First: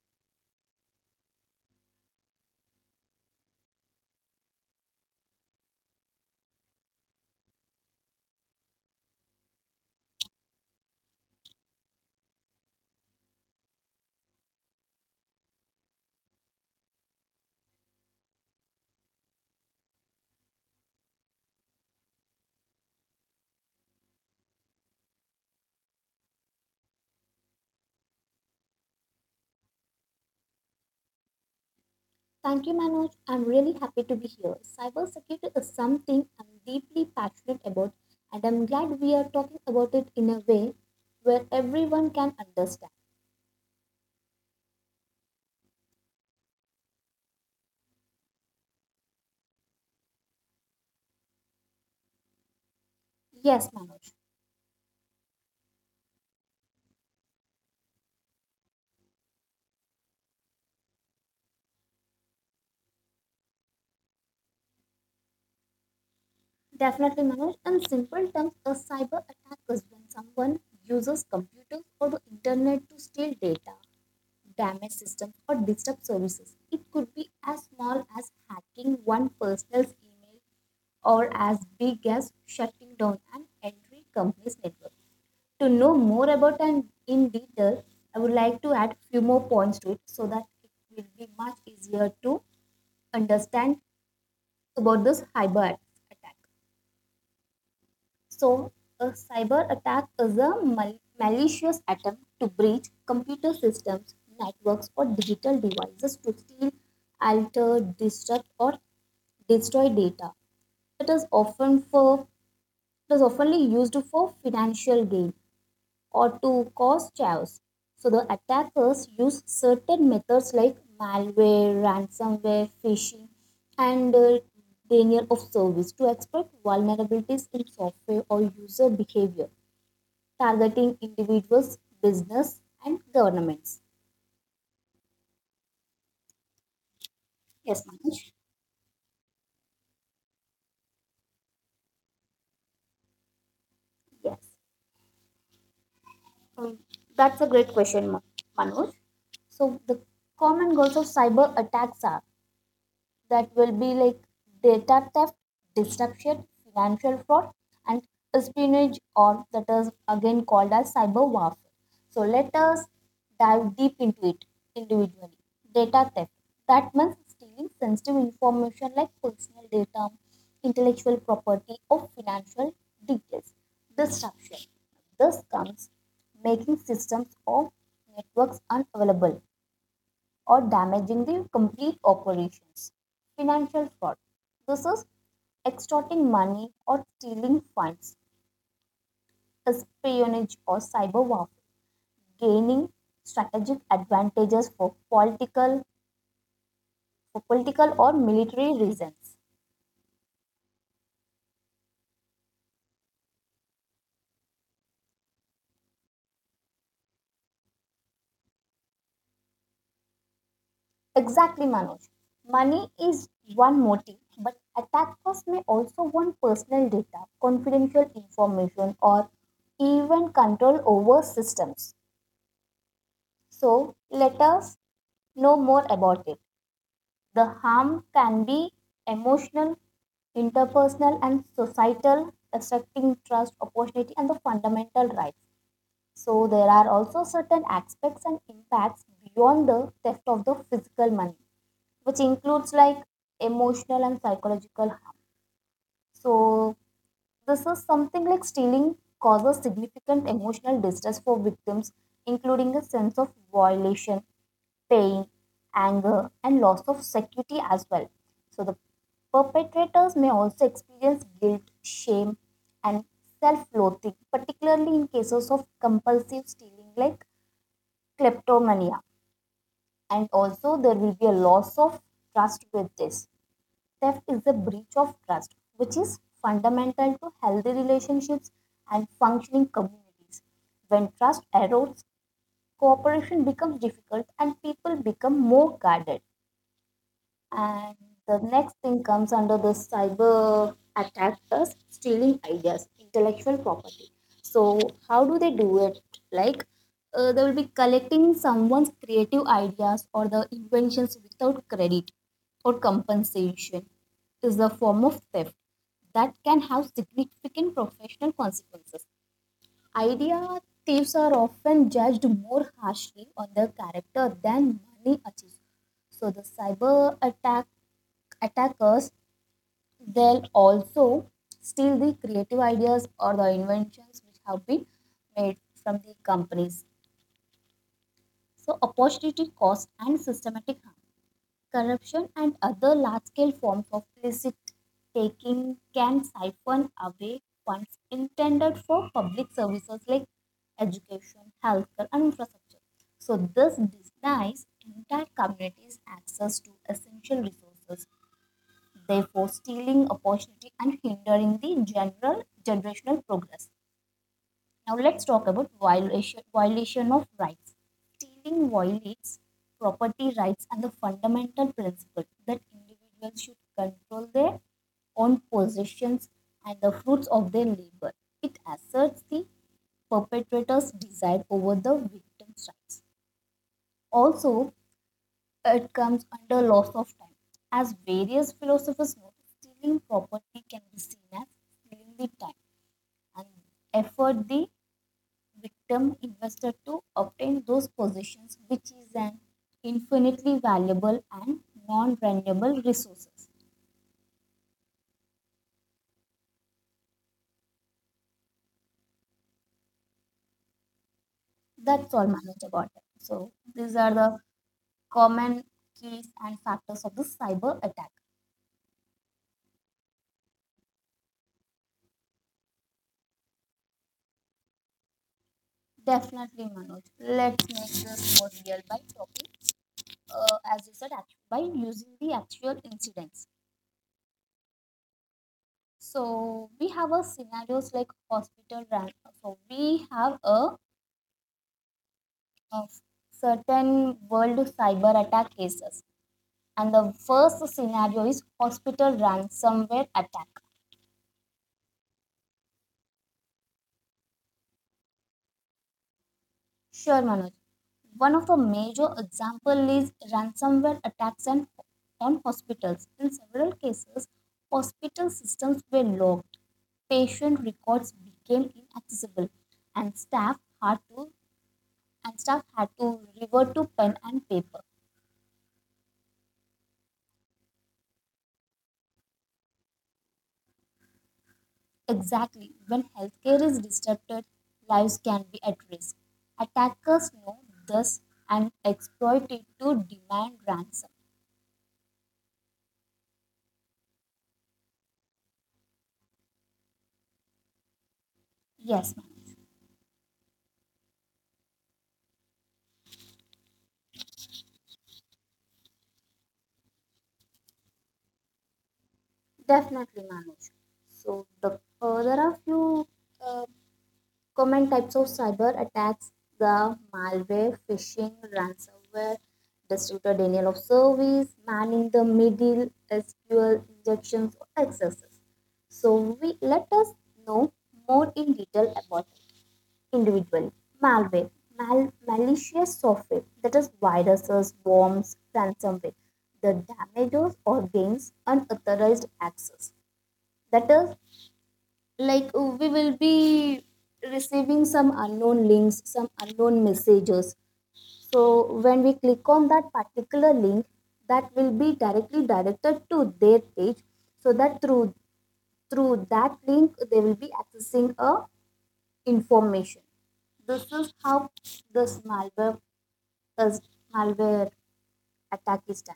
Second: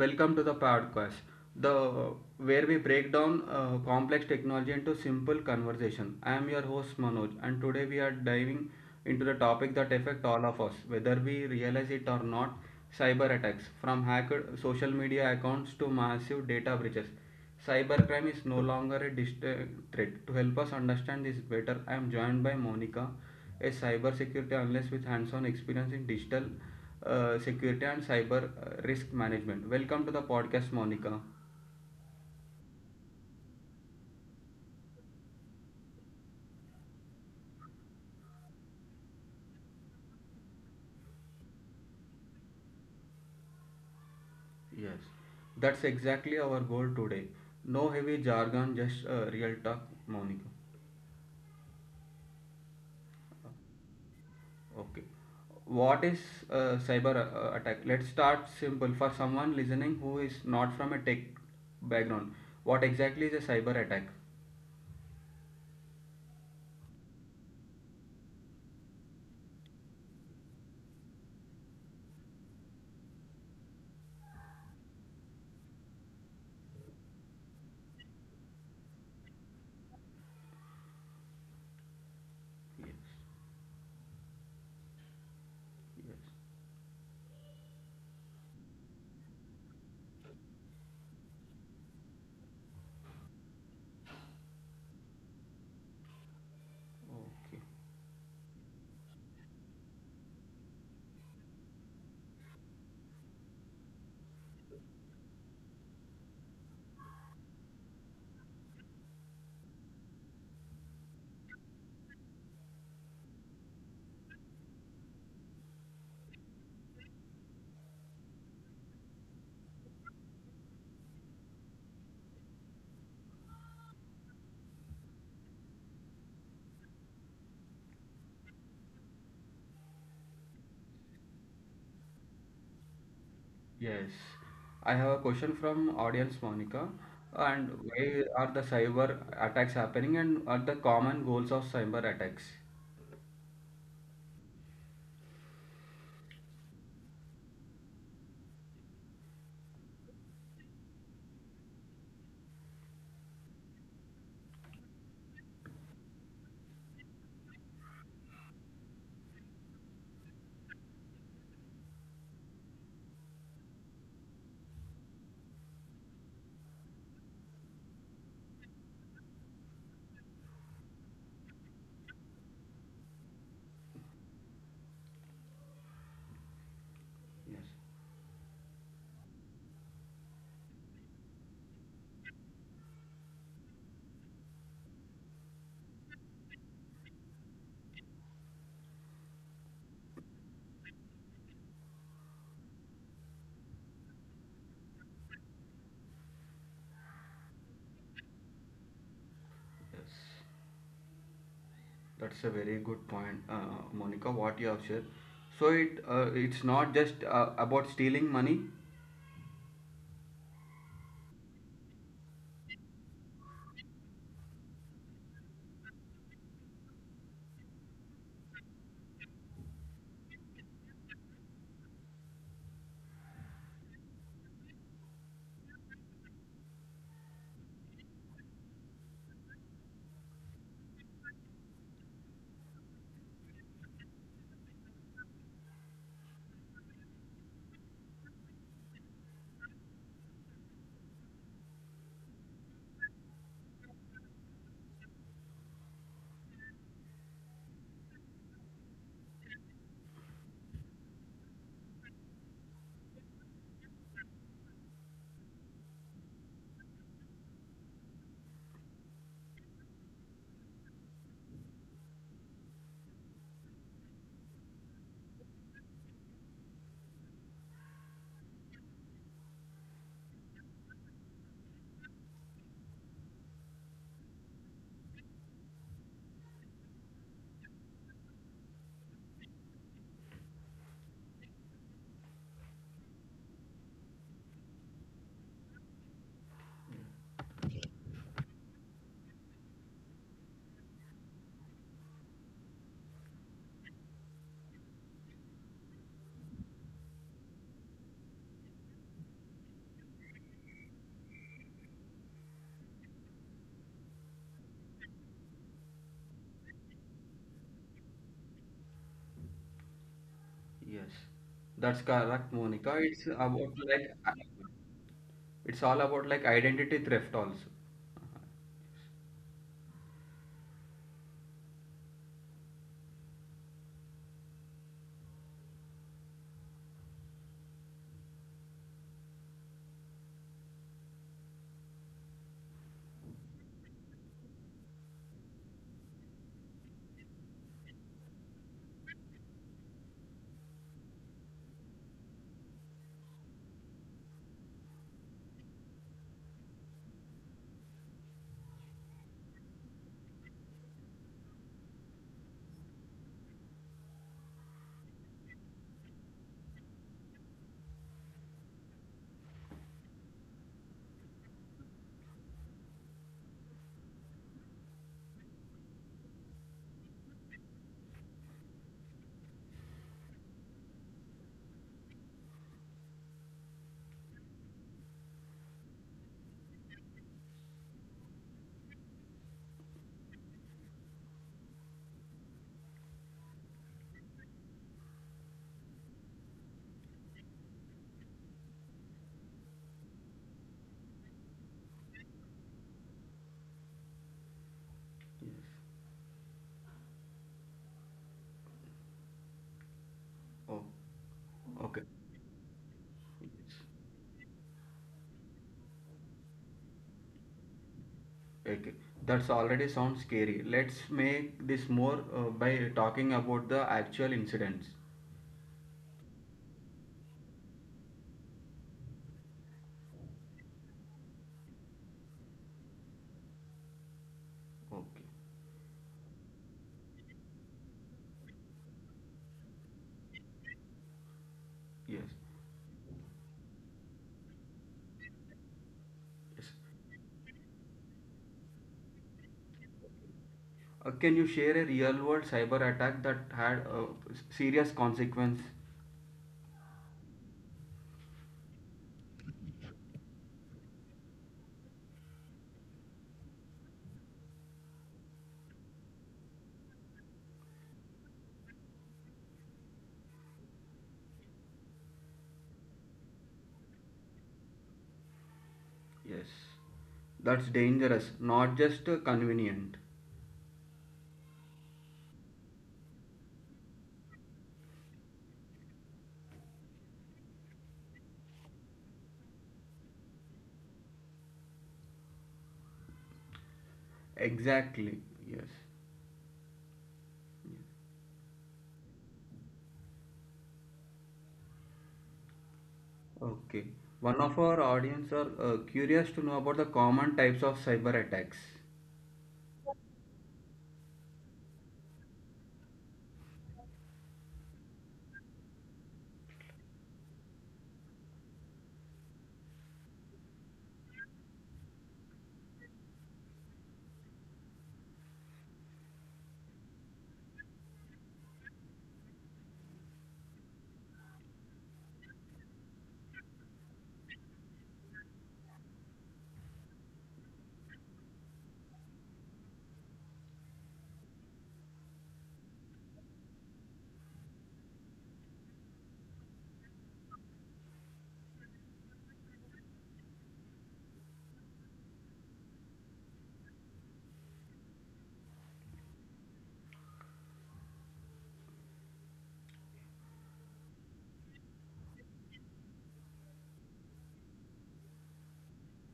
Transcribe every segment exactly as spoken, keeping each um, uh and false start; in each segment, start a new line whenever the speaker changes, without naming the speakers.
welcome to the podcast. The Where we break down uh, complex technology into simple conversation. I am your host Manoj, and today we are diving into the topic that affect all of us, whether we realize it or not. Cyber attacks, from hacked social media accounts to massive data breaches. Cybercrime is no longer a distant threat. To help us understand this better, I am joined by Monica, a cybersecurity analyst with hands-on experience in digital uh, security and cyber uh, risk management. Welcome to the podcast, Monica.
Thank you, Manoj. I'm really happy to be here. Cybersecurity is something I'm deeply passionate about, and I'm glad we are talking about it in a way where everyone can understand.
Yes, that's exactly our goal today. No heavy jargon, just uh, real talk, Monica.
Yes, Manoj.
Okay. What is uh, cyber uh, attack? Let's start simple for someone listening who is not from a tech background. What exactly is a cyber attack?
Definitely, Manoj. In simple terms, a cyber attack is when someone uses computers or the internet to steal data, damage systems, or disrupt services. It could be as small as hacking one person's email or as big as shutting
Yes.
down an entire company's network. To know
Yes.
more about and in detail, I would like to add few more points to it so that it will be much easier to understand about this cyber attack.
Okay.
So, a cyber attack is a mal- malicious attempt to breach computer systems, networks, or digital devices to steal, alter, disrupt, or destroy data. It is often for it is oftenly used for financial gain or to cause chaos. So the attackers use certain methods like malware, ransomware, phishing, and uh, denial of service to exploit vulnerabilities in software or user behavior, targeting individuals, business, and governments.
Yes. I have a question from audience Monica. And
Yes, Manoj.
where are the cyber attacks happening and are the common goals of cyber attacks?
Yes. Um, that's a great question, Ma- Manoj. So the common goals of cyber attacks are that will be like data theft, disruption, financial fraud, and espionage, or that is again called as cyber warfare. So let us dive deep into it individually. Data theft that means stealing sensitive information like personal data, intellectual property, or financial details. Disruption this comes making systems
Yes.
or networks unavailable or damaging the complete operations. Financial fraud. This is extorting money or stealing funds, espionage or cyber warfare, gaining strategic advantages for political for political or military reasons.
Yes. That's a very good point, uh, Monica, what you have shared. So it uh, it's not just uh, about stealing money.
Exactly, Manoj. Money is one motive, but attackers may also want personal data, confidential information, or even control over systems. So let us know more about it. The harm can be emotional, interpersonal, and societal, affecting trust, opportunity, and the fundamental rights. So there are also certain aspects and impacts beyond the theft of the physical money, which includes like emotional and psychological harm. So this is something like stealing causes significant emotional distress for victims, including a sense of violation, pain, anger, and loss of security as well. So, the perpetrators may also experience guilt, shame, and self loathing, particularly in cases of compulsive stealing like kleptomania. And also, there will be a loss of trust with this. Theft is a breach of trust, which is fundamental to healthy relationships and functioning communities. When trust erodes, cooperation becomes difficult and people become more guarded. And the next thing comes under the cyber attack stealing ideas, intellectual property. So how do they do it? Like uh, they will be collecting someone's creative ideas or the inventions without credit or compensation is a form of theft that can have significant professional consequences. Idea
Yes.
thieves are often
That's
judged
correct,
more
Monica. It's
harshly on
about
their
like
character than money achieves.
it's all about
So the
like identity
cyber
theft
attack
also.
attackers they'll also steal the creative ideas or the inventions which have been made from the companies. So opportunity cost and systematic harm. Corruption and other large scale forms of illicit taking can siphon away funds intended for public services like education, healthcare, and infrastructure. So, this denies entire communities access to essential resources, therefore, stealing opportunity and hindering the general generational progress. Now let's talk about violation, violation of rights. Stealing violates property rights and the fundamental principle that individuals should control their own possessions and the fruits of their labor. It asserts the perpetrator's desire over the victim's rights. Also, it comes under loss of time. As various philosophers note, stealing property can be seen as stealing the time and effort the victim investor to obtain those positions, which is an infinitely valuable and non-renewable resources.
Oh, okay.
That's all Manoj about it. So
Yes.
these are the common keys and factors of the cyber attack.
Okay, that's already sounds scary. Let's make this more uh, by talking about the actual incidents.
Definitely, Manoj. Let's make this more real by talking, uh, as you said, act- by using the actual incidents.
Okay,
So we have a scenarios like hospital ran. So we have a
yes,
of certain world cyber attack cases.
yes.
And the first scenario is hospital ransomware attack.
Uh, can you share a real world cyber attack that had uh, s- serious consequence?
Sure, Manoj. One of the major example is ransomware attacks and on hospitals. In several cases, hospital systems were locked, patient records became inaccessible, and staff had to and staff had to revert to pen and paper.
Yes, that's dangerous, not just uh, convenient.
Exactly. When healthcare is disrupted, lives can be at risk. Attackers know this and exploit it to demand ransom.
Exactly, yes.
Yes, Manoj.
Okay, one of our audience are uh, curious to know about the common types of cyber attacks.
Definitely, Manoj. So, the uh, there are few uh, common types of cyber attacks: the malware, phishing, ransomware, distributed denial of service, man in the middle, S Q L injections, or accesses. So, we let us know more in detail about it. Individual. Malware, mal- malicious software, that is viruses, worms, ransomware, the damages or gains unauthorized access. That is like uh, we will be receiving some unknown links, some unknown messages. So when we click on that particular link, that will be directly directed to their page so that through through that link they will be accessing a information. This is how this malware this malware attack is done.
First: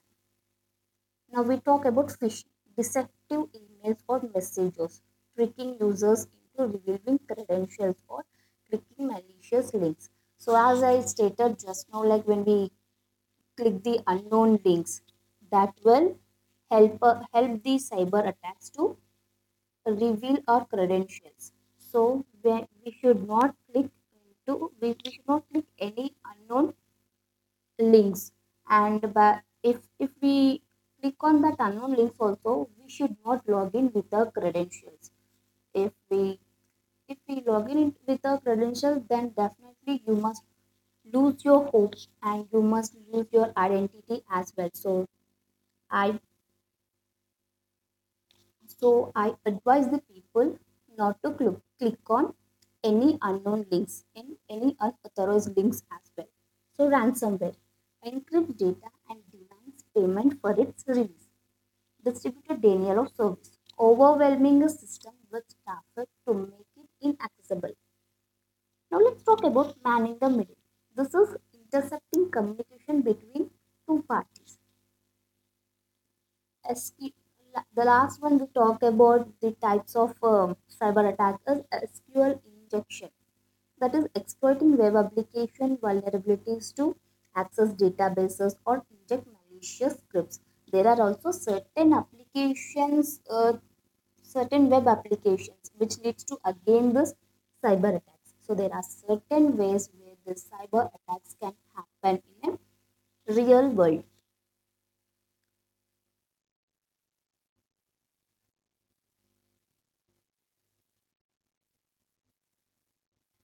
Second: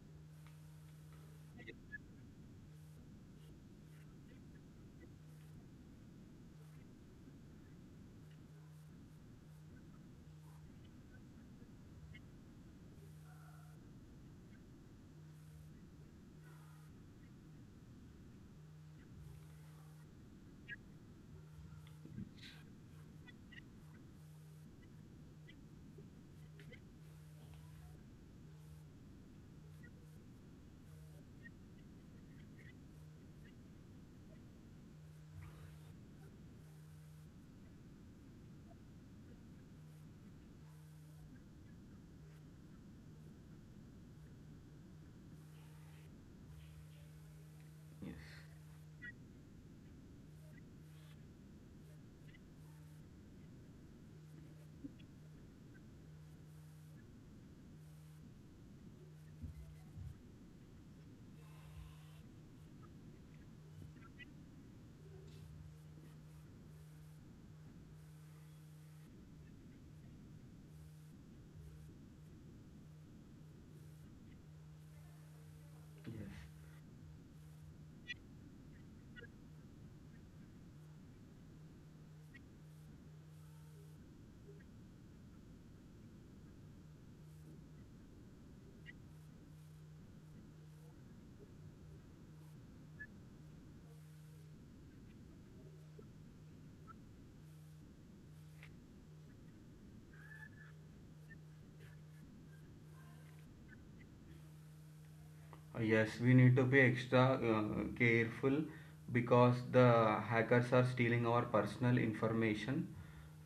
Now we talk about phishing, deceptive emails or messages, tricking users into revealing credentials or clicking malicious links. So as I stated just now, like when we click the unknown links, that will help uh, help the cyber attacks to reveal our credentials. So we, we should not click into we, we should not click any unknown links. And ba- if if we click on that unknown links also, we should not log in with our credentials. If we if we log in with our credentials, then definitely you must lose your hope and you must lose your identity as well. So I
Yes.
So I advise the people not to click, click on any unknown links and any unauthorized links as well. So ransomware encrypts data and demands payment for its release. Distributed denial of service, overwhelming a system with traffic to make it inaccessible. Now let's talk about man in the middle. This is intercepting communication between two parties.
Yes.
S Q the last one we talked about the types of um, cyber attack is S Q L injection, that is exploiting web application vulnerabilities to access databases or inject malicious scripts. There are also certain applications, uh, certain web applications, which leads to again this cyber attacks. So there are certain ways where the cyber attacks can happen in a real world.
Uh, Yes, we need to be extra uh, careful because the hackers are stealing our personal information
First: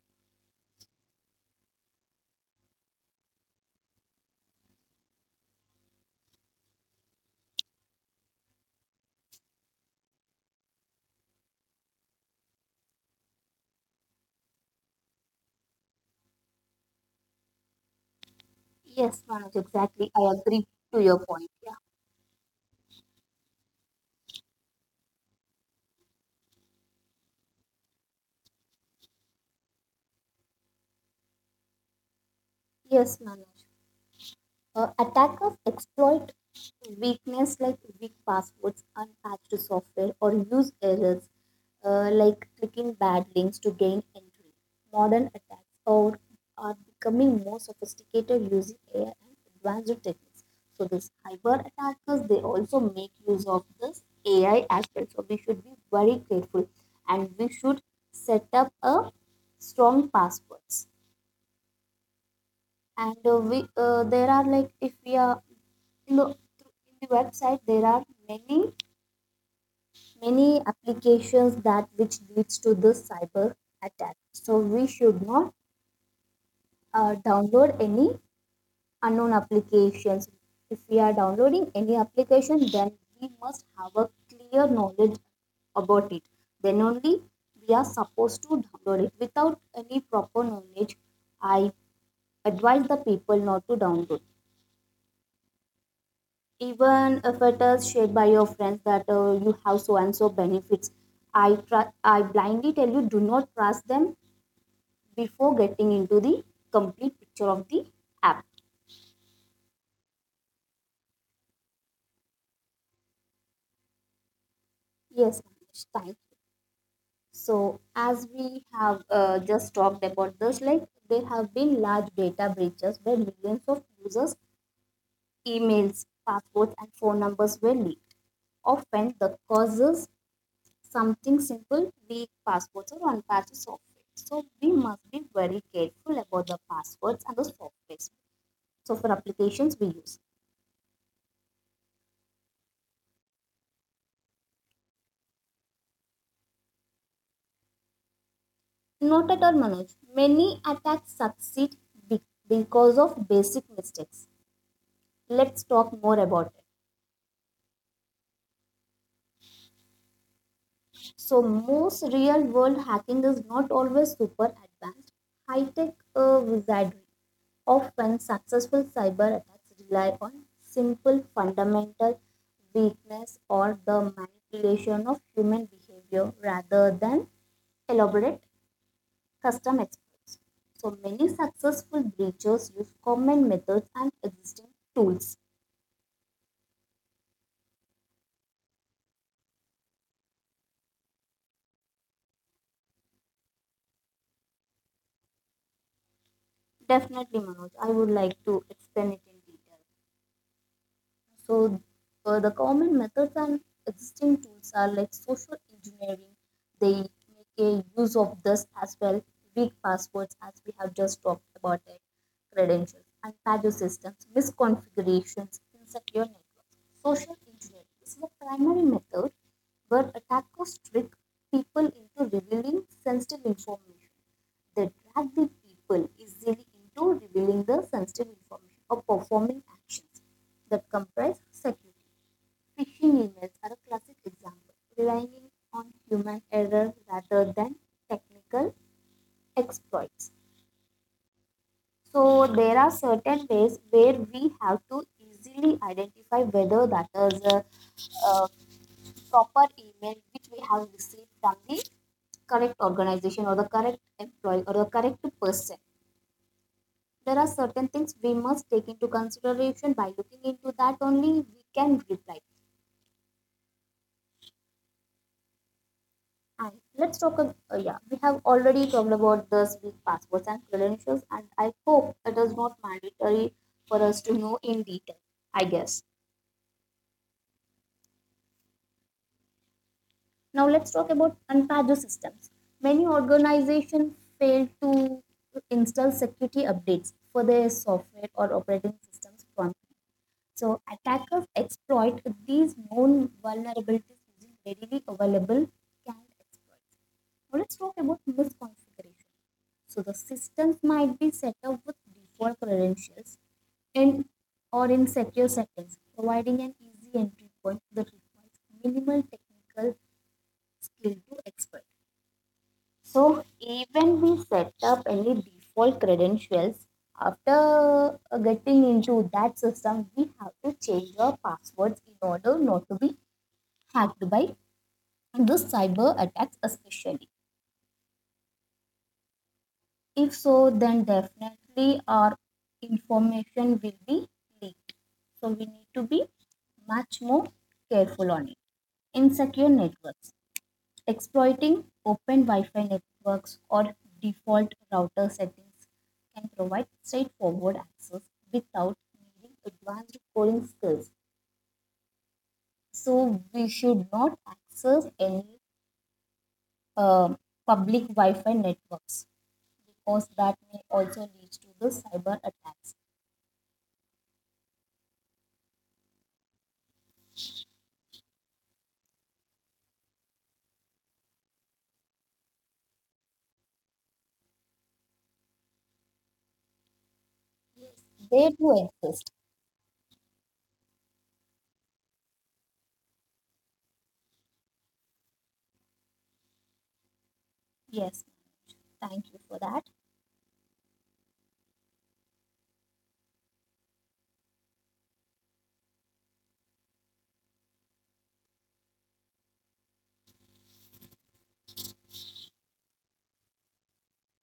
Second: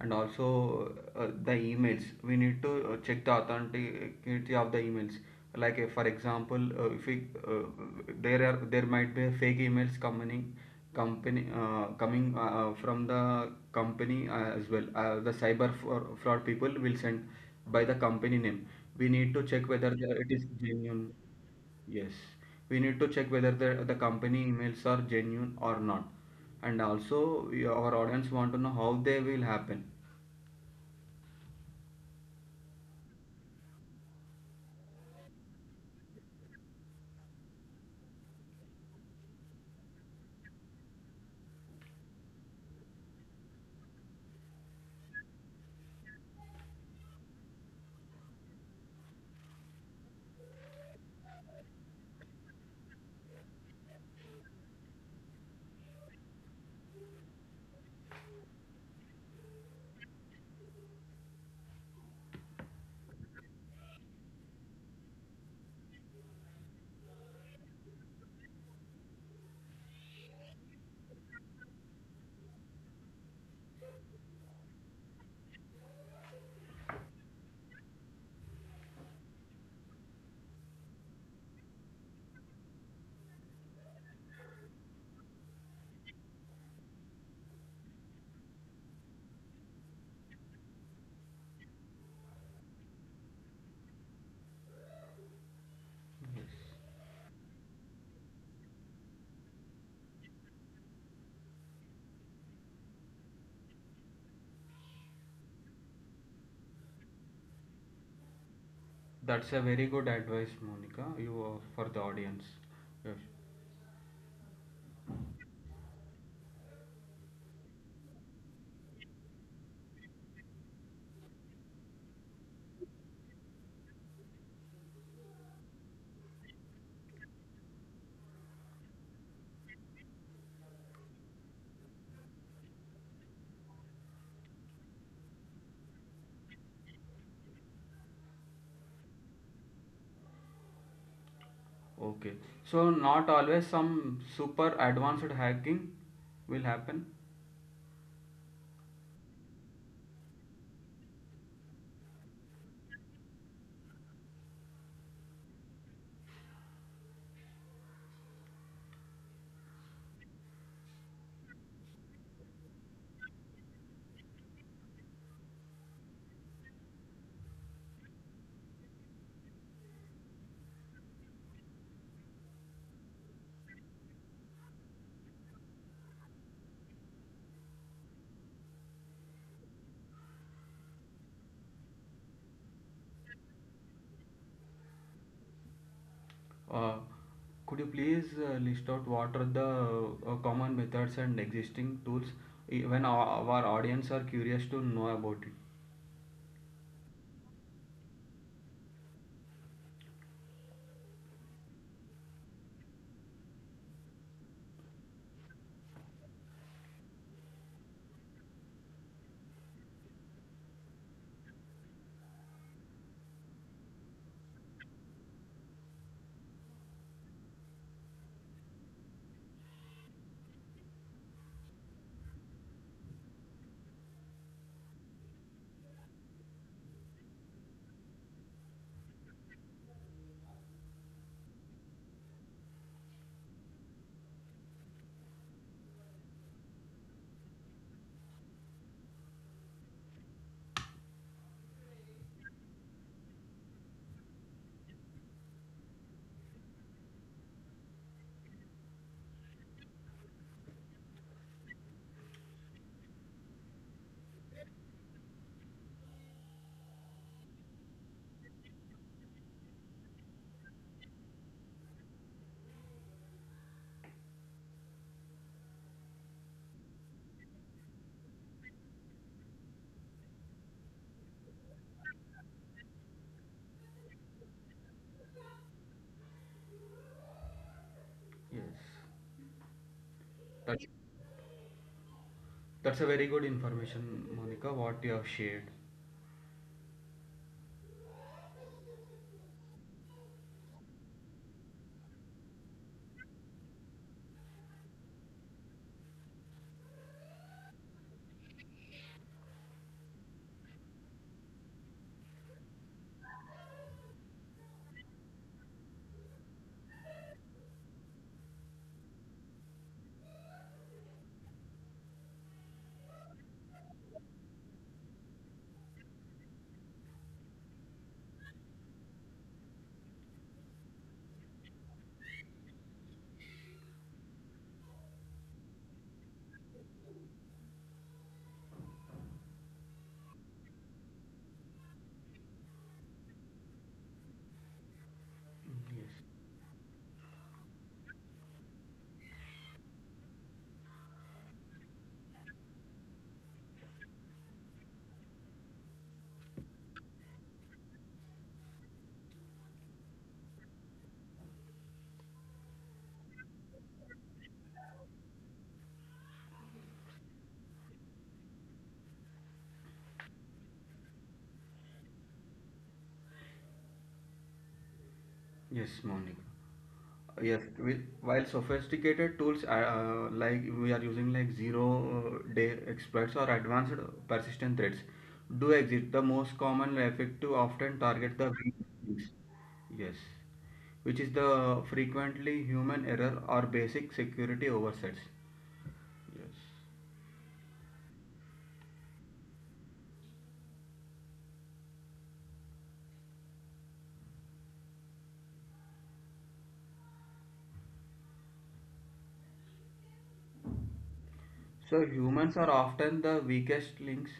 and also uh, the emails. We need to uh, check the authenticity of the emails. Like uh, for example, uh, if we, uh, there are there might be fake emails coming company uh, coming uh, uh, from the company uh, as well. Uh, the cyber for, fraud people will send by the company name. We
Yes,
need to
Manoj,
check whether
exactly.
the- it
I
is
agree to
genuine.
your point. Yeah.
Yes, we need to check whether the, the company emails are genuine or not. And also, we- our audience want to know how they will happen.
Yes, Manoj. Uh, attackers exploit weakness like weak passwords, unpatched software, or use errors uh, like clicking bad links to gain entry. Modern attacks are, are becoming more sophisticated using A I and advanced techniques. So these cyber attackers they also make use of this A I as well. So we should be very grateful and we should set up a strong passwords and uh, we uh, there are like if we are look through in the website there are many many applications that which leads to this cyber attack, so we should not uh, download any unknown applications. If we are downloading any application then we must have a clear knowledge about it, then only we are supposed to download it without any proper knowledge. I advise the people not to download
Yes,
even if it is shared by your friends that uh, you have so and so benefits. I tr- i blindly tell you, do not trust them before getting into the complete picture of the app.
that's a very good advice, Monica. You are for the audience. Yes.
Yes Manish, thank you. So as we have uh, just talked about this, like there have been large data breaches where millions of users emails passwords and phone numbers were leaked, often the causes something simple, weak passwords or unpatched software. So we must be very careful about the passwords and the softwares. So for applications we use.
Okay. So not always some super advanced hacking will happen.
Note at all Manoj, many attacks succeed be- because of basic mistakes. Let's talk more about it. So most real world hacking is not always super advanced, high tech uh, wizardry. Often successful cyber attacks rely on simple fundamental weakness or the manipulation of human behavior rather than elaborate custom exploits. So many successful breaches use common methods and existing tools.
Uh, could you please uh, list out what are the uh, common methods and existing tools? Even our, our audience are curious to know about it.
Definitely, Manoj, I would like to explain it in detail. So uh, the common methods and existing tools are like social engineering. They make a use of this as well, weak passwords as we have just talked about it, credentials, unpadded systems, misconfigurations, insecure networks. Social engineering is the primary method where attackers trick people into revealing sensitive information that drag the people easily into revealing the sensitive information or performing actions that compromise security. Phishing emails are a classic example, relying on human error rather than technical exploits. So there are certain ways where we have to easily identify whether that is a, uh proper email which we have received from the correct organization or the correct employee or the correct person. There are certain things we must take into consideration by looking into that only we can reply. And let's talk. Ab- Uh, yeah, we have already talked about this with passwords and credentials, and I hope it is not mandatory for us to know in detail. I guess.
Yes.
Now
That's
let's talk about unpatched systems.
That's
Many
a very good
organizations
information,
fail
Monica, what you
to
have shared.
install security updates for their software or operating systems promptly. So attackers exploit these known vulnerabilities using readily available canned exploits. Now let's talk about misconfiguration. So the systems might be set up with default credentials in or in secure settings, providing an easy entry point that requires minimal technical skill to exploit. So even we set up any default credentials after uh, getting into that system, we have to change our passwords in order not to be hacked by those cyber attacks especially. If so, then definitely our information will be leaked. So we need
Mm,
to
yes,
be much more careful on it. Insecure networks. Exploiting open Wi Fi networks or default router settings can provide straightforward access without needing advanced coding skills. So, we should not access any uh, public Wi Fi networks because that may also lead to the cyber attacks.
yes, Monica. Yes, with, while sophisticated tools uh, uh, like we are using like zero uh, day exploits or advanced persistent threats do exist, the most common effective often target the
They
weak
do
links.
exist.
Yes, which is the frequently human error or basic security oversights. Yes.
Yes, thank you for that.
So humans are often the weakest links.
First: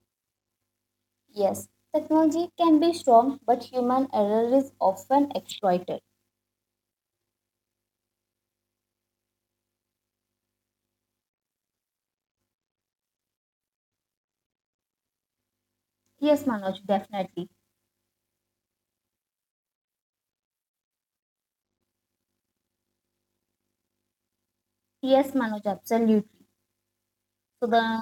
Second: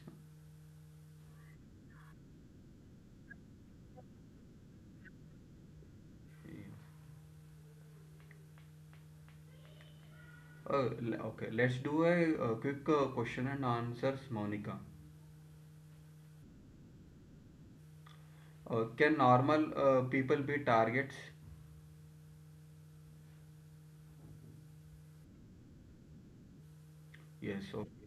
Yes, technology can be strong, but human error is often exploited.
Yes. Uh, l- okay, let's do a, uh quick uh, question and answers, Monica.
Yes, Manoj, definitely.
Uh, can normal uh, people be targets?
Yes, Manoj, absolutely.
Yes,
So
okay.
the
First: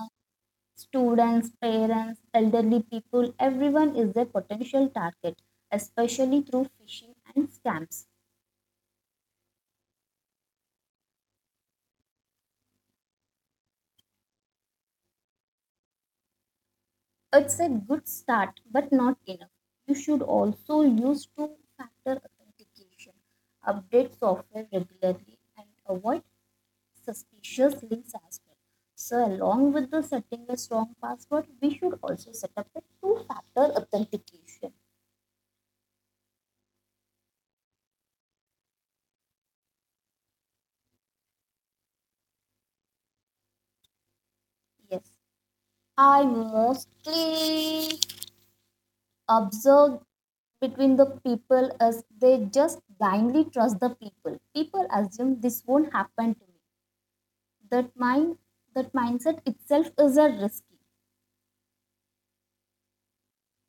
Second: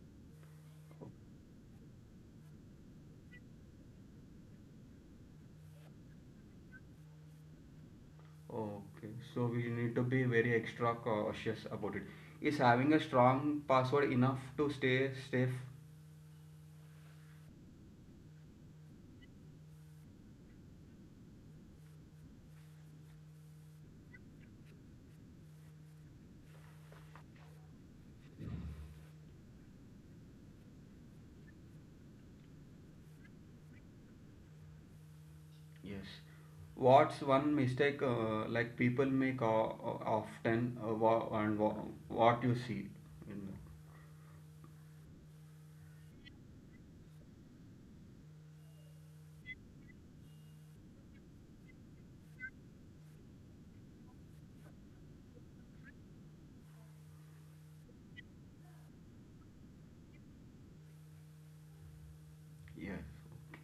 students, parents, elderly people, everyone is a potential target, especially through phishing and scams.
Okay, so we need to be very extra cautious about it. Is having a strong password enough to stay safe?
It's a good start, but not enough. You should also use two factor authentication, update software regularly, and avoid suspicious links as well. So, along with the setting a strong password, we should also set up a two factor authentication.
Yes. What's one mistake uh, like people make o- o- often uh, wha- and wha- what you see in the
Yes, I mostly observe between the people as they just blindly trust the people. People assume this won't happen to me. That mind, that mindset itself is a risky.
yes. Okay.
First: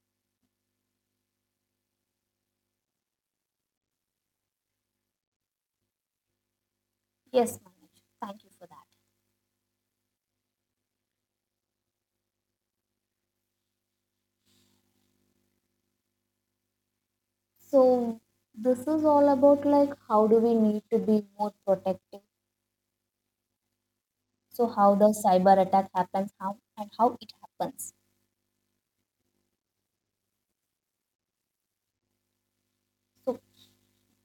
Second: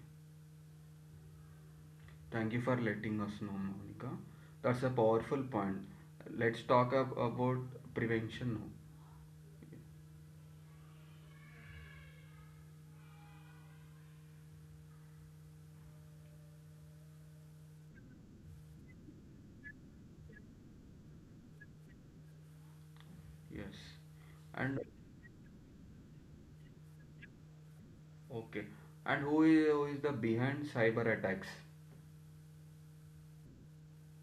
Thank you for letting us know, Monica. That's a powerful point. Let's talk ab- about
Yes, Manoj, thank you
prevention
for
now.
that. So this is all about like how do we need to be more protective.
Yes.
So
And
how the cyber attack happens, how and how it happens.
okay. And who is, who is the behind cyber attacks?
So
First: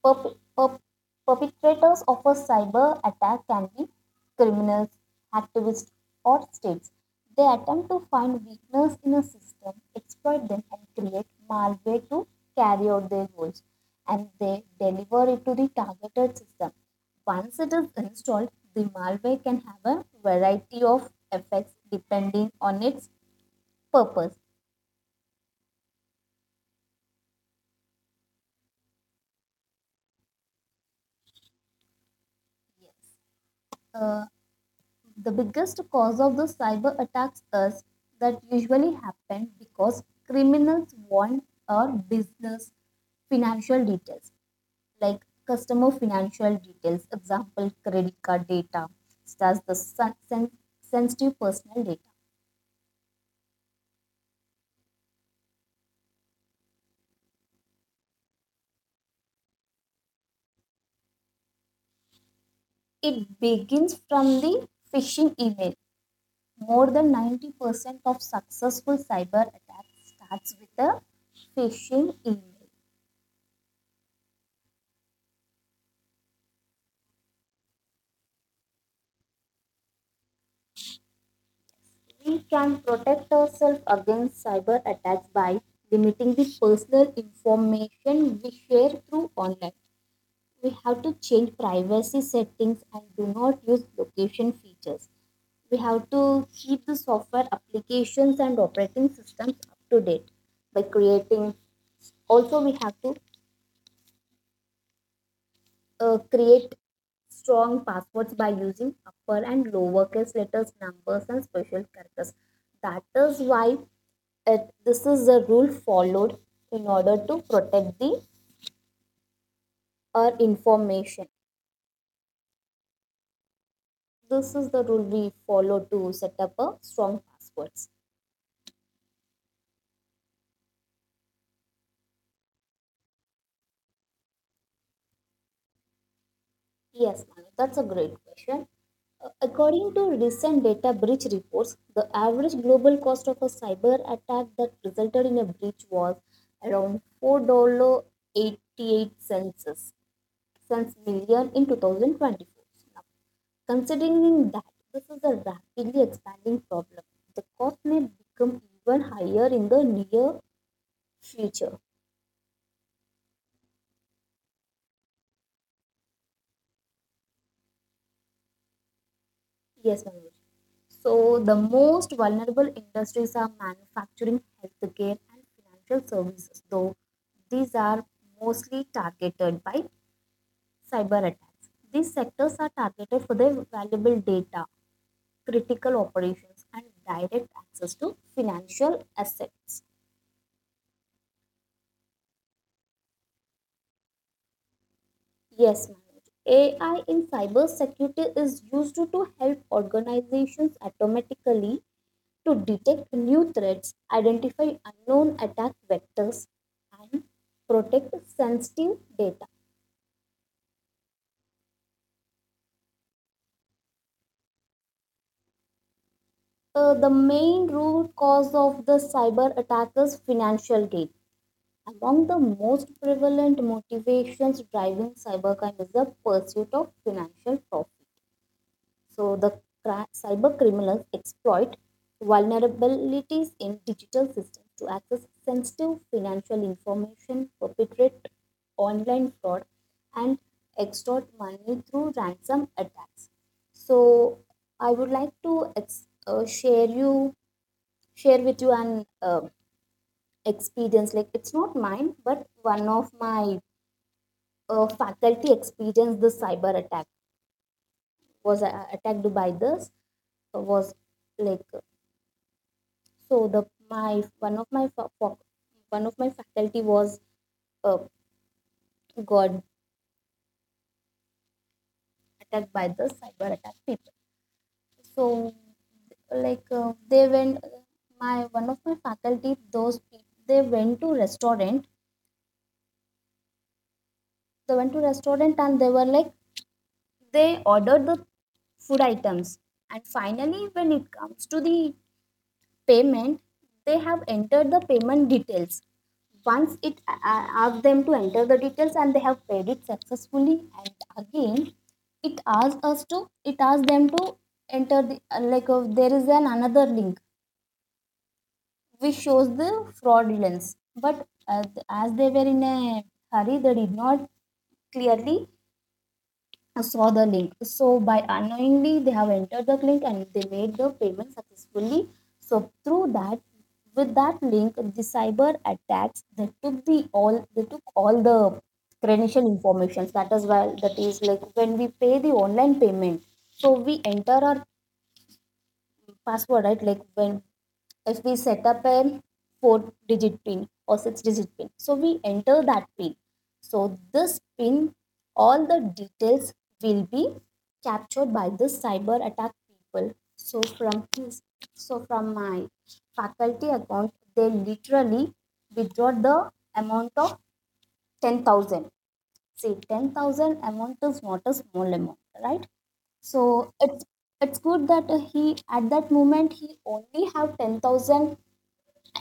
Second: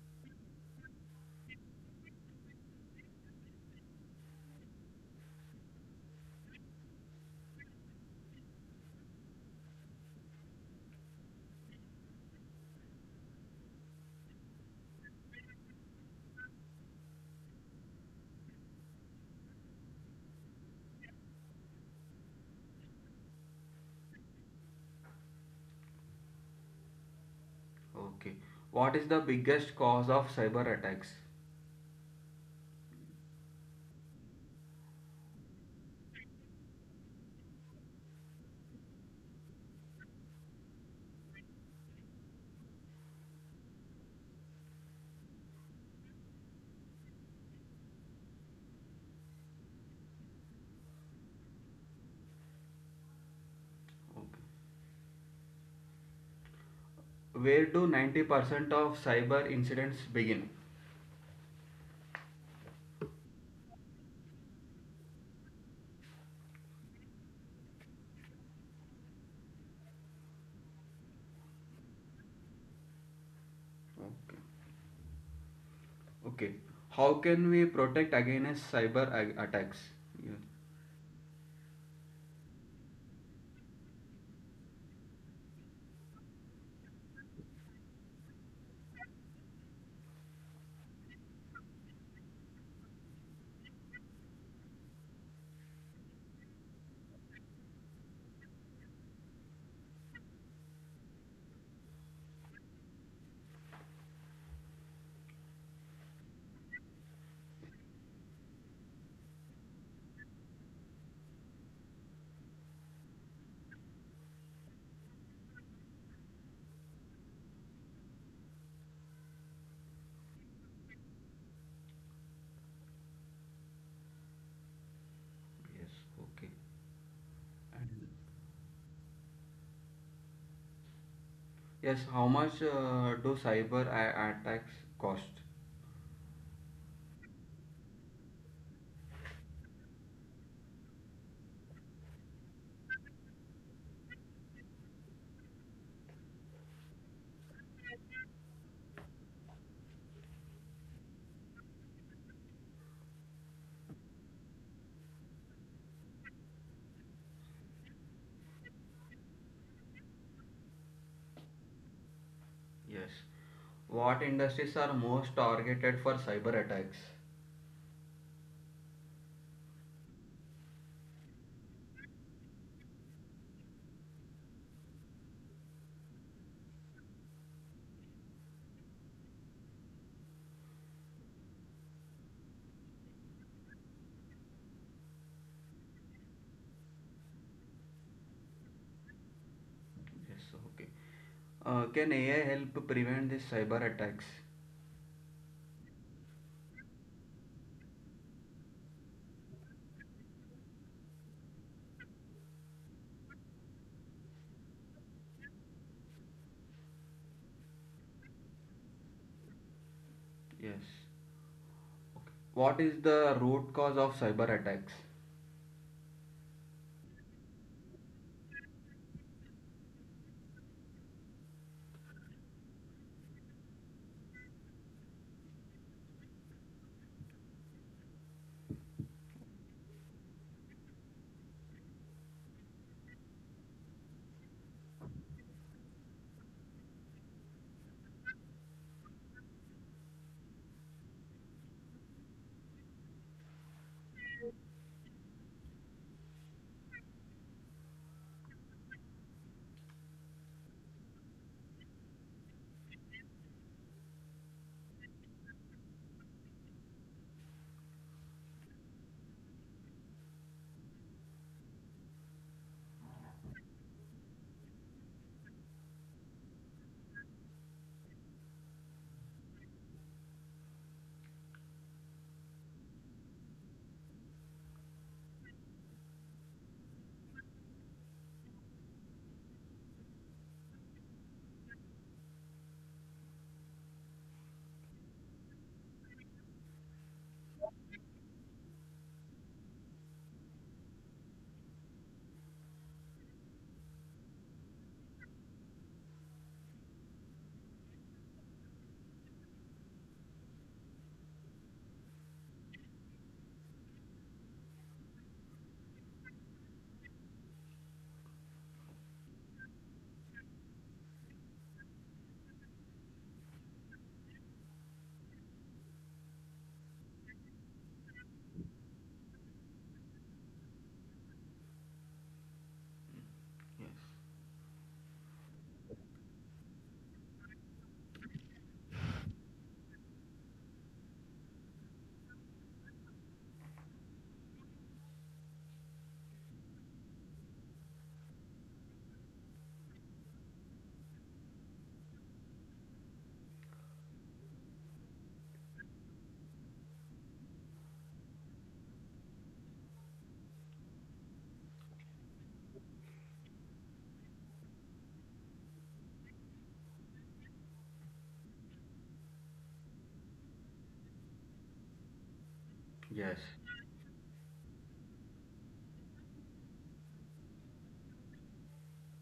Perp- perp- perpetrators of a cyber attack can be criminals, activists, or states. They attempt to find weakness in a system, exploit them, and create malware to carry out their goals. And they deliver it to the targeted system. Once it is installed, the malware can have a variety of effects depending on its purpose.
Okay. What is the biggest cause of cyber attacks?
Yes. Uh, The biggest cause of the cyber attacks is that usually happen because criminals want our business financial details, like customer financial details, example credit card data, starts the sen- sen- sensitive personal data.
Okay. Where do ninety percent of cyber incidents begin?
It begins from the phishing email. More than ninety percent of successful cyber attacks starts with a phishing email.
Okay. Okay. How can we protect against cyber ag- attacks? Yeah.
We can protect ourselves against cyber attacks by limiting the personal information we share through online. We have to change privacy settings and do not use location features. We have to keep the software applications and operating systems up to date by creating also we have to uh, create strong passwords by using upper and lowercase letters, numbers, and special characters. That is why it, this is the rule followed in order to protect the our information. This is the rule we follow
Yes.
to set
Okay.
up a strong passwords.
And yes, how much uh, do cyber a- attacks cost?
Yes, Manik, that's a great question. Uh, According to recent data breach reports, the average global cost of a cyber attack that resulted in a breach was around four point eight eight dollar eighty-eight cents million in twenty twenty-four. Now, considering that this is a rapidly expanding problem, the cost may become even higher in the near future.
Yes. What industries are most targeted for cyber attacks?
Yes, Manoj. So the most vulnerable industries are manufacturing, healthcare, and financial services, though these are mostly targeted by cyber attacks. These sectors are targeted for their valuable data, critical operations, and direct access to financial assets.
Yes, okay. Uh, can A I help prevent these cyber attacks?
Yes, Manoj. A I in cybersecurity is used to help organizations automatically to detect new threats, identify unknown attack vectors, and protect sensitive data.
Yes. What is the root cause of cyber attacks?
Uh, the main root cause of the cyber attack is financial gain. Among the most prevalent motivations driving cybercrime is the pursuit of financial profit. So the cra- cyber criminals exploit vulnerabilities in digital systems to access sensitive financial information, perpetrate online fraud, and extort money through ransom attacks. So I would like to ex- uh, share you share with you an uh, experience. Like it's not mine, but one of my uh, faculty experienced the cyber attack was uh, attacked by this was like. So the my one of my fa- fa- one of my faculty was uh, got attacked by the cyber attack people. So like uh, they went my one of my faculty those people they went to restaurant they went to restaurant and they were like they ordered the food items, and finally when it comes to the payment, they have entered the payment details. Once it a- asks them to enter the details and they have paid it successfully, and again it asks us to it asks them to enter the uh, like uh, there is an another link which shows the fraudulence. But uh, as they were in a hurry, they did not clearly saw the link. So by unknowingly, they have entered the link and they made the payment successfully. So through that, with that link, the cyber attacks they took the all they took all the credential information. That is why that is like when we pay the online payment. So we enter our password right. Like when if we set up a four digit pin or six digit pin, so we enter that pin. So this pin, all the details will be captured by the cyber attack people. So from his so from my faculty account they literally withdraw the amount of ten thousand. See, ten thousand amount is not a small amount, right?
Yes.
So it's it's good that uh, he at that moment he only have ten thousand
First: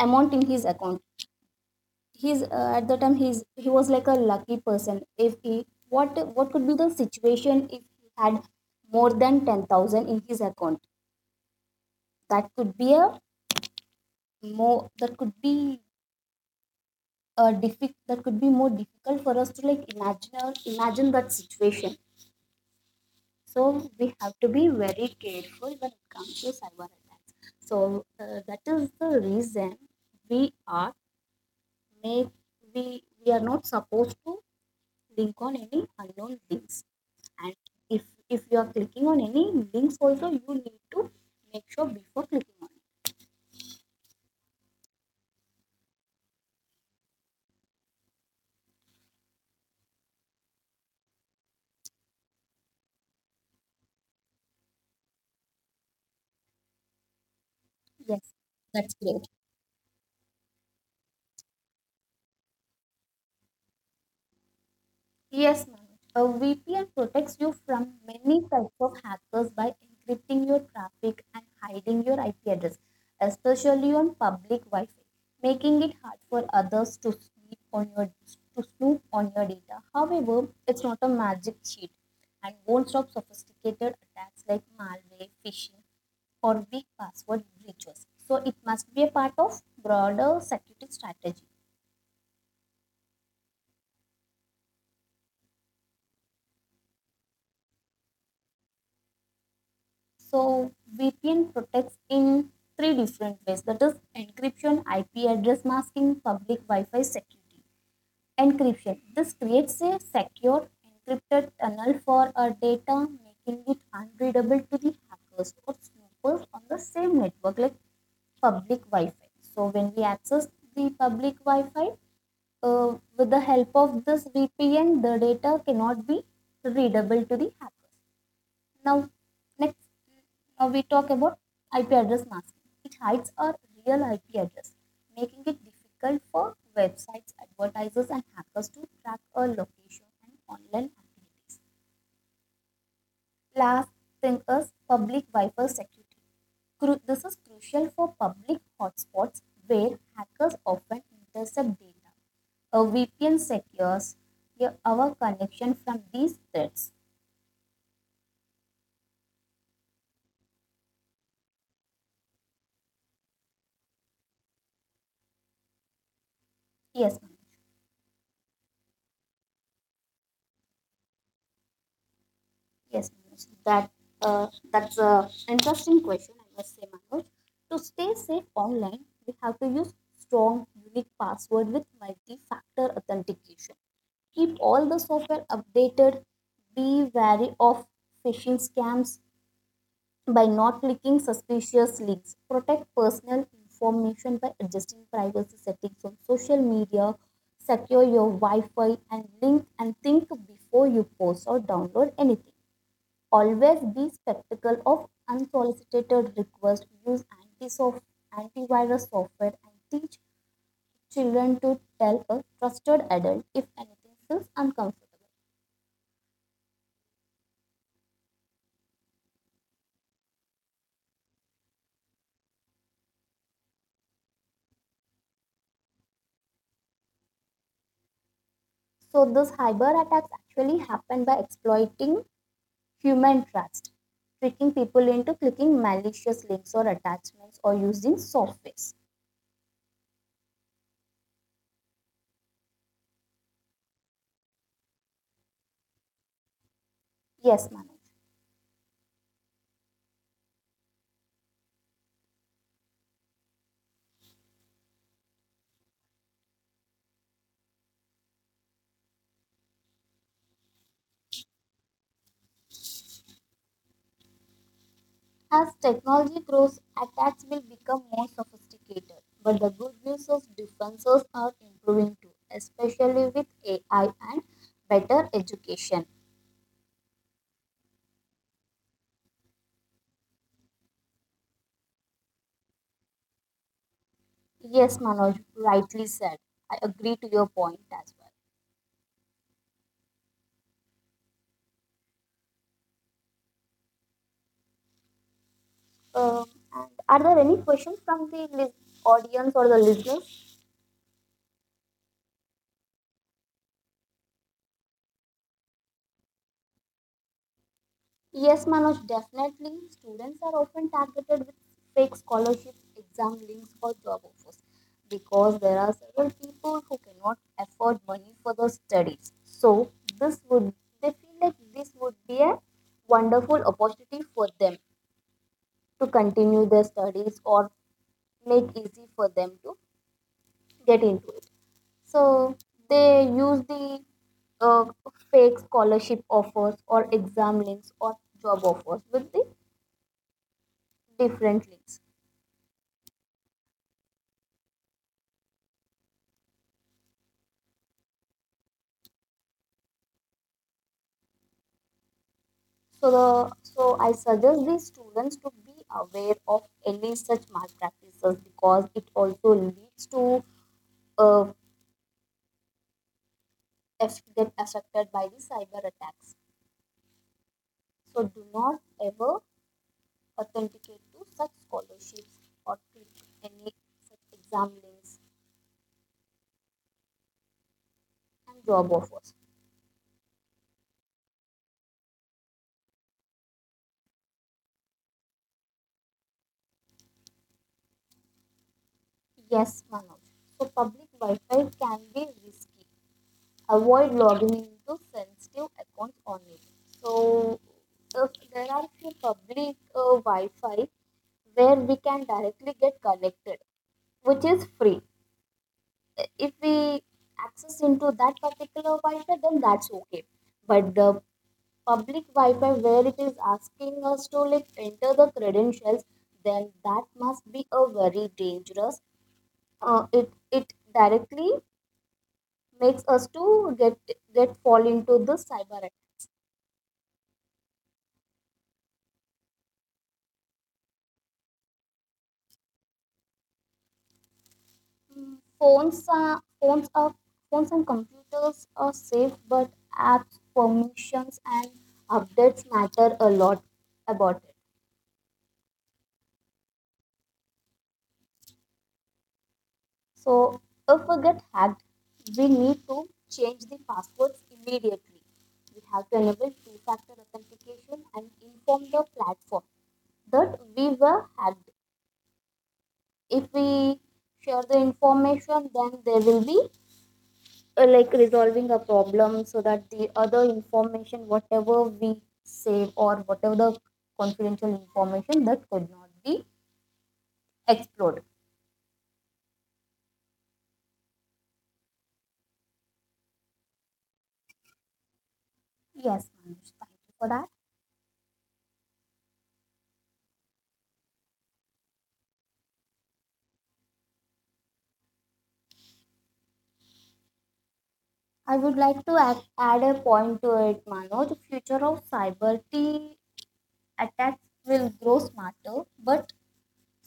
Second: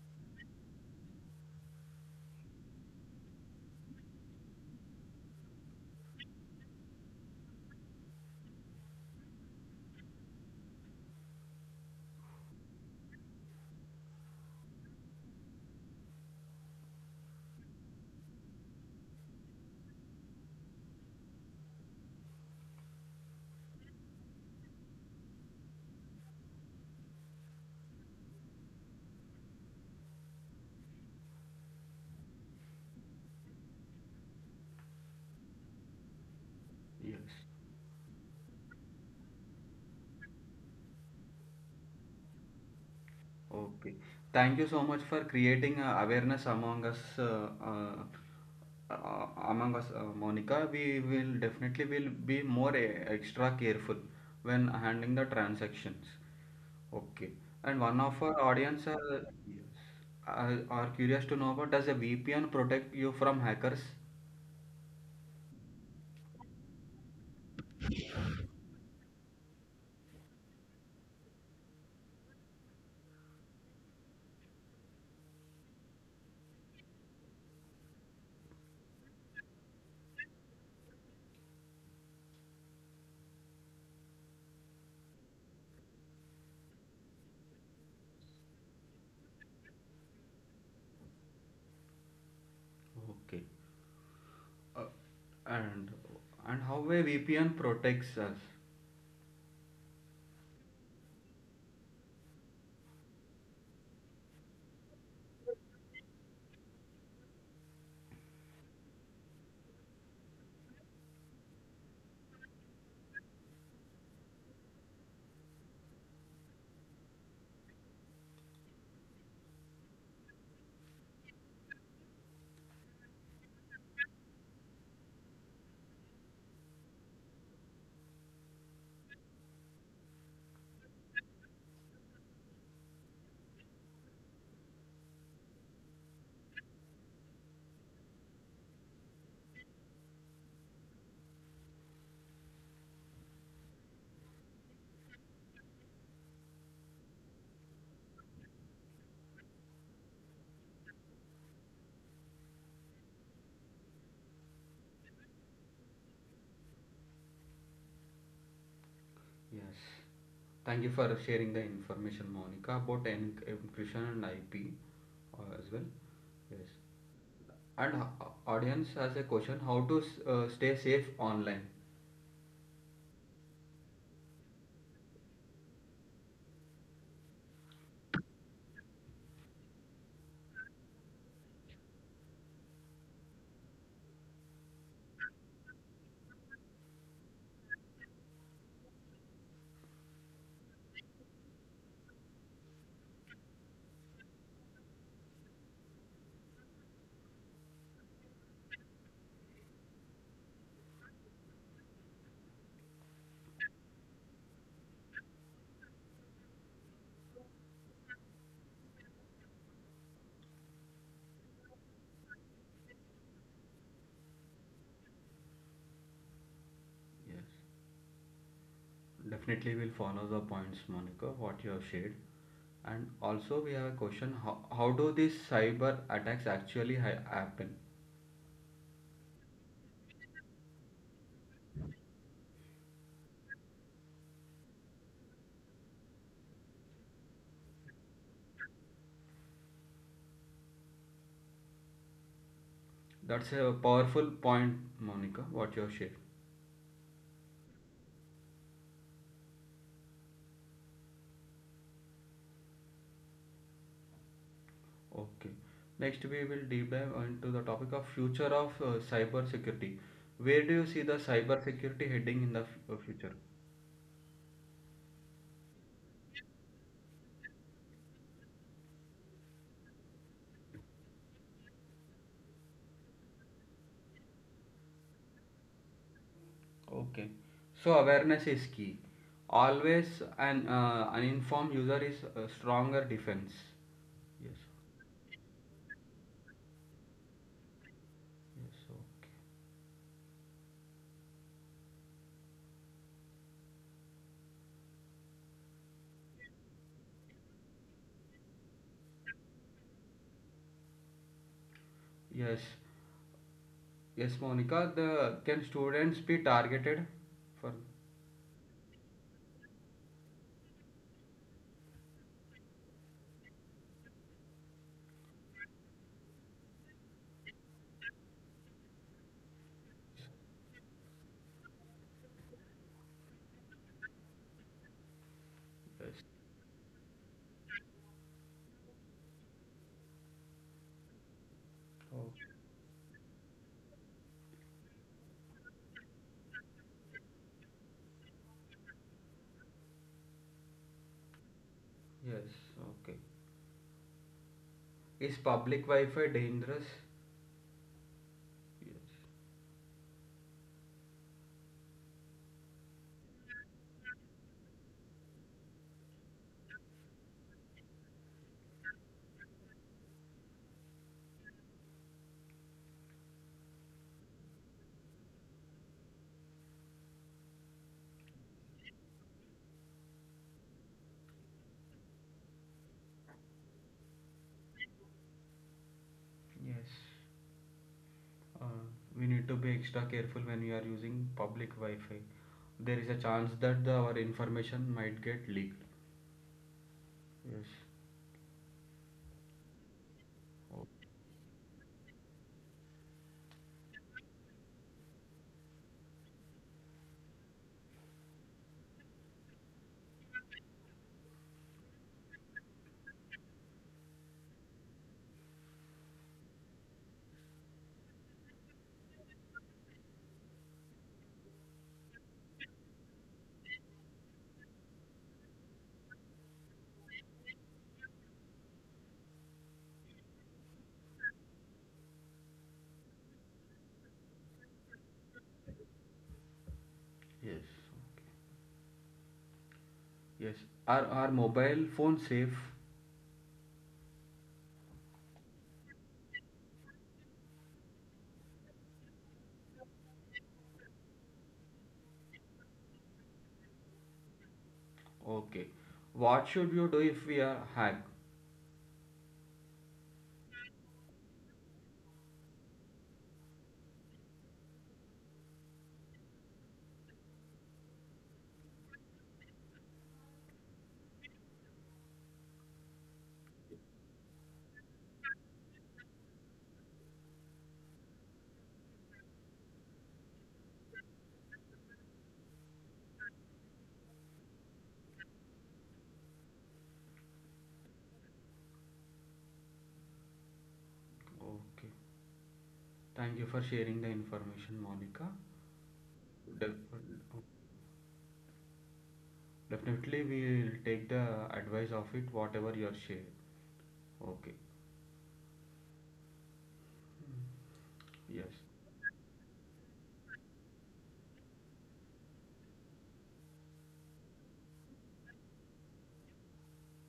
amount in his account. He's uh, at the time he's he was like a lucky person. If he, what what could be the situation if he had more than ten thousand in his account? That could be a more that could be a diffi- that could be more difficult for us to like imagine imagine that situation. So we have to be very careful when it comes to cyber attacks. So uh, that is the reason we are make we we are not supposed to link on any unknown links.
Yes.
And if if you are clicking on any links, also you need to make sure before clicking on
Okay. Thank you so much for creating uh, awareness among us, uh, uh, uh, among us, uh, Monica. We will definitely will be more e- extra careful when handling the transactions. Okay. And one
it.
of
Yes,
our audience
that's
uh,
great.
yes, are, are curious to know about does a V P N protect you from hackers?
Yes, Manoj. A V P N protects you from many types of hackers by encrypting your traffic and hiding your I P address, especially on public Wi-Fi, making it hard for others to snoop on your to snoop on your data. However, it's not a magic sheet and won't stop sophisticated attacks like malware, phishing, or weak password breaches. So it must be a part of broader security strategy.
Okay. Uh, and and how a V P N protects us?
So V P N protects in three different ways. That is encryption, I P address masking, public Wi-Fi security. Encryption. This creates a secure encrypted tunnel for our data, making it unreadable to the hackers or snoopers on the same network like public Wi-Fi. So when we access the public Wi-Fi, uh, with the help of this V P N, the data cannot be readable to the hacker. Now, next, now we talk about I P address masking. It hides a real I P address, making it difficult for websites, advertisers, and hackers to track a location and online activities. Last thing is public Wi-Fi security. This is crucial for public hotspots where hackers often intercept data. A V P N secures, yeah, our connection from these threats.
Yes. Thank you for sharing the information, Monica, about en- encryption and I P uh, as well. Yes.
Yes, ma'am.
And ho- audience has a question: How to s- uh, stay safe online?
Yes, Manoj, that uh, that's a interesting question. I must say, Manoj. To stay safe online, we have to use strong, unique password with multi-factor authentication. Keep all the software updated. Be wary of phishing scams by not clicking suspicious links. Protect personal information by adjusting privacy settings on social media. Secure your Wi-Fi and link and think before you post or download anything. Always be spectacle of unsolicited requests. Use anti-soft, antivirus software and teach children to tell a trusted adult if anything feels uncomfortable.
Yes. Definitely, we'll follow the points, Monica, what you have shared. And also, we have a question: How, how do these cyber attacks actually ha- happen?
So these cyber attacks actually happen by exploiting human trust, tricking people into clicking malicious links or attachments or using softwares.
That's a powerful point, Monica, what you have shared.
Yes, Manu.
Okay. Next, we will deep dive into the topic of future of uh, cyber security. Where do you see the cyber security heading in the f- uh, future?
As technology grows, attacks will become more sophisticated, but the good news of defenses are improving too, especially with A I and better education.
Okay. So awareness is key. Always an uh, uninformed user is a stronger defense. Yes.
Yes, Manoj, rightly said. I agree to your point as
Yes. Okay.
well. Um, and are there any questions from the lis- audience or the listeners?
Yes. Yes, Monica. The can students be targeted for?
Yes, Manoj, definitely. Students are often targeted with fake scholarships, exam links, or job offers because there are several people who cannot afford money for their studies. So this would they feel like this would be a wonderful opportunity for them to continue their studies or make easy for them to get into it.
Oh,
So they use the uh, fake scholarship offers or exam links or job offers with the different links.
yes. Okay. Is public Wi-Fi dangerous? Yes.
So the so I suggest the students to be aware of any such malpractices because it also leads to uh, if get affected by the cyber attacks. So do not ever authenticate to such scholarships or click any such exam links
Yes. Uh,
and job
we
offers.
need to be extra careful when we are using public Wi-Fi. There is a chance that the, our information might get leaked. Yes.
Yes, Manoj. So
Oh,
public Wi-Fi can be risky, avoid logging into sensitive accounts only. So, if there are few public uh, Wi-Fi where we can directly get connected, which is free. If we access into that particular Wi-Fi, then that's okay. But the public Wi-Fi where it is asking us to like enter the credentials, then that must be a very dangerous. Uh, it it directly makes us to get get fall into the cyber attack.
yes. Okay. Yes. Are our mobile phone safe?
Mm, Phones are phones are phones and computers are safe, but apps, permissions, and updates matter a lot about it.
Okay. What should you do if we are hacked?
So if we get hacked, we need to change the passwords immediately. We have to enable two-factor authentication and inform the platform that we were hacked. If we share the information, then there will be uh, like resolving a problem so that the other information whatever we save or whatever the confidential information that could not be explored.
Okay. Thank you for sharing the information, Monica.
Yes, Manoj,
Def-
thank you for that.
Definitely, we'll take the advice of it, whatever you are sharing. Okay. Yes.
I would like to add, add a point to it, Manoj. The future of cyber t attacks will grow smarter, but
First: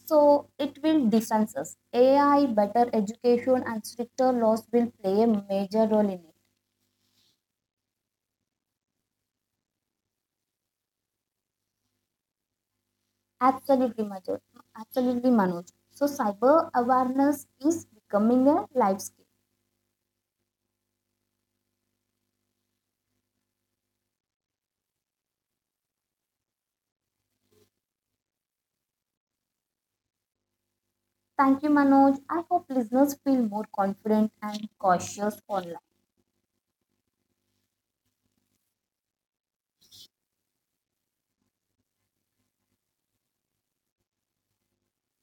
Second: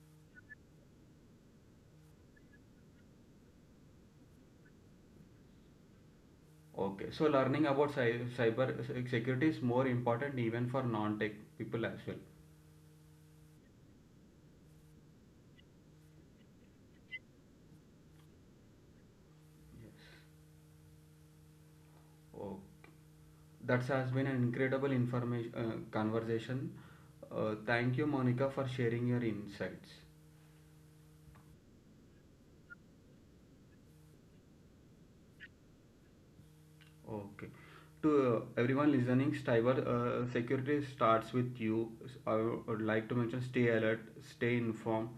so it will distance us. AI, better education and stricter laws will play a major role in it.
Okay, so learning about cy- cyber se- security is more important even for non-tech people as well.
Absolutely, Manoj. Absolutely, Manoj. So, cyber awareness is becoming a life skill.
Yes. Oh, that has been an incredible information uh, conversation. Uh, thank you, Monica, for sharing your insights.
Thank you, Manoj. I hope listeners feel more confident and cautious online.
Okay. To uh, everyone listening, cyber uh, security starts with you. I would like to mention stay alert, stay informed,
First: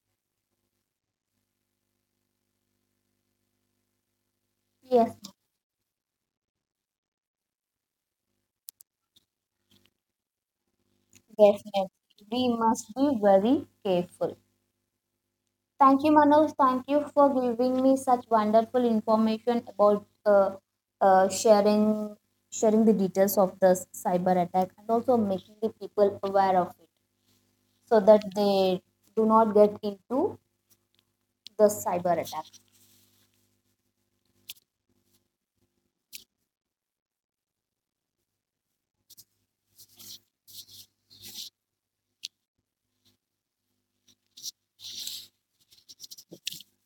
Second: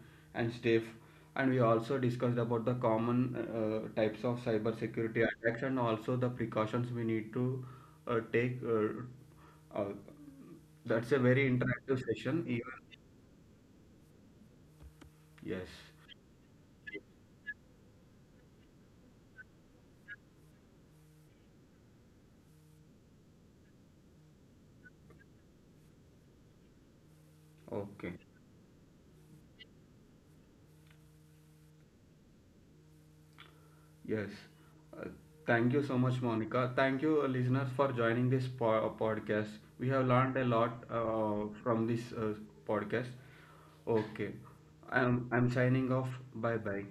and stay. f- and we also discussed about the common uh, types of cyber
Yes,
security attacks and also the precautions we need to uh, take. Uh, uh, that's a very
definitely.
interactive session.
We
Even
must be very careful.
yes.
Thank you, Manoj. Thank you for giving me such wonderful information about uh, uh, sharing sharing the details of this cyber attack and also making the people aware of it so
Okay.
that they do not get into the cyber attack.
Yes. Uh, Thank you so much, Monica. Thank you, uh, listeners, for joining this po- uh, podcast. We have learned a lot uh, from this uh, podcast. Okay. I'm, I'm signing off. Bye bye.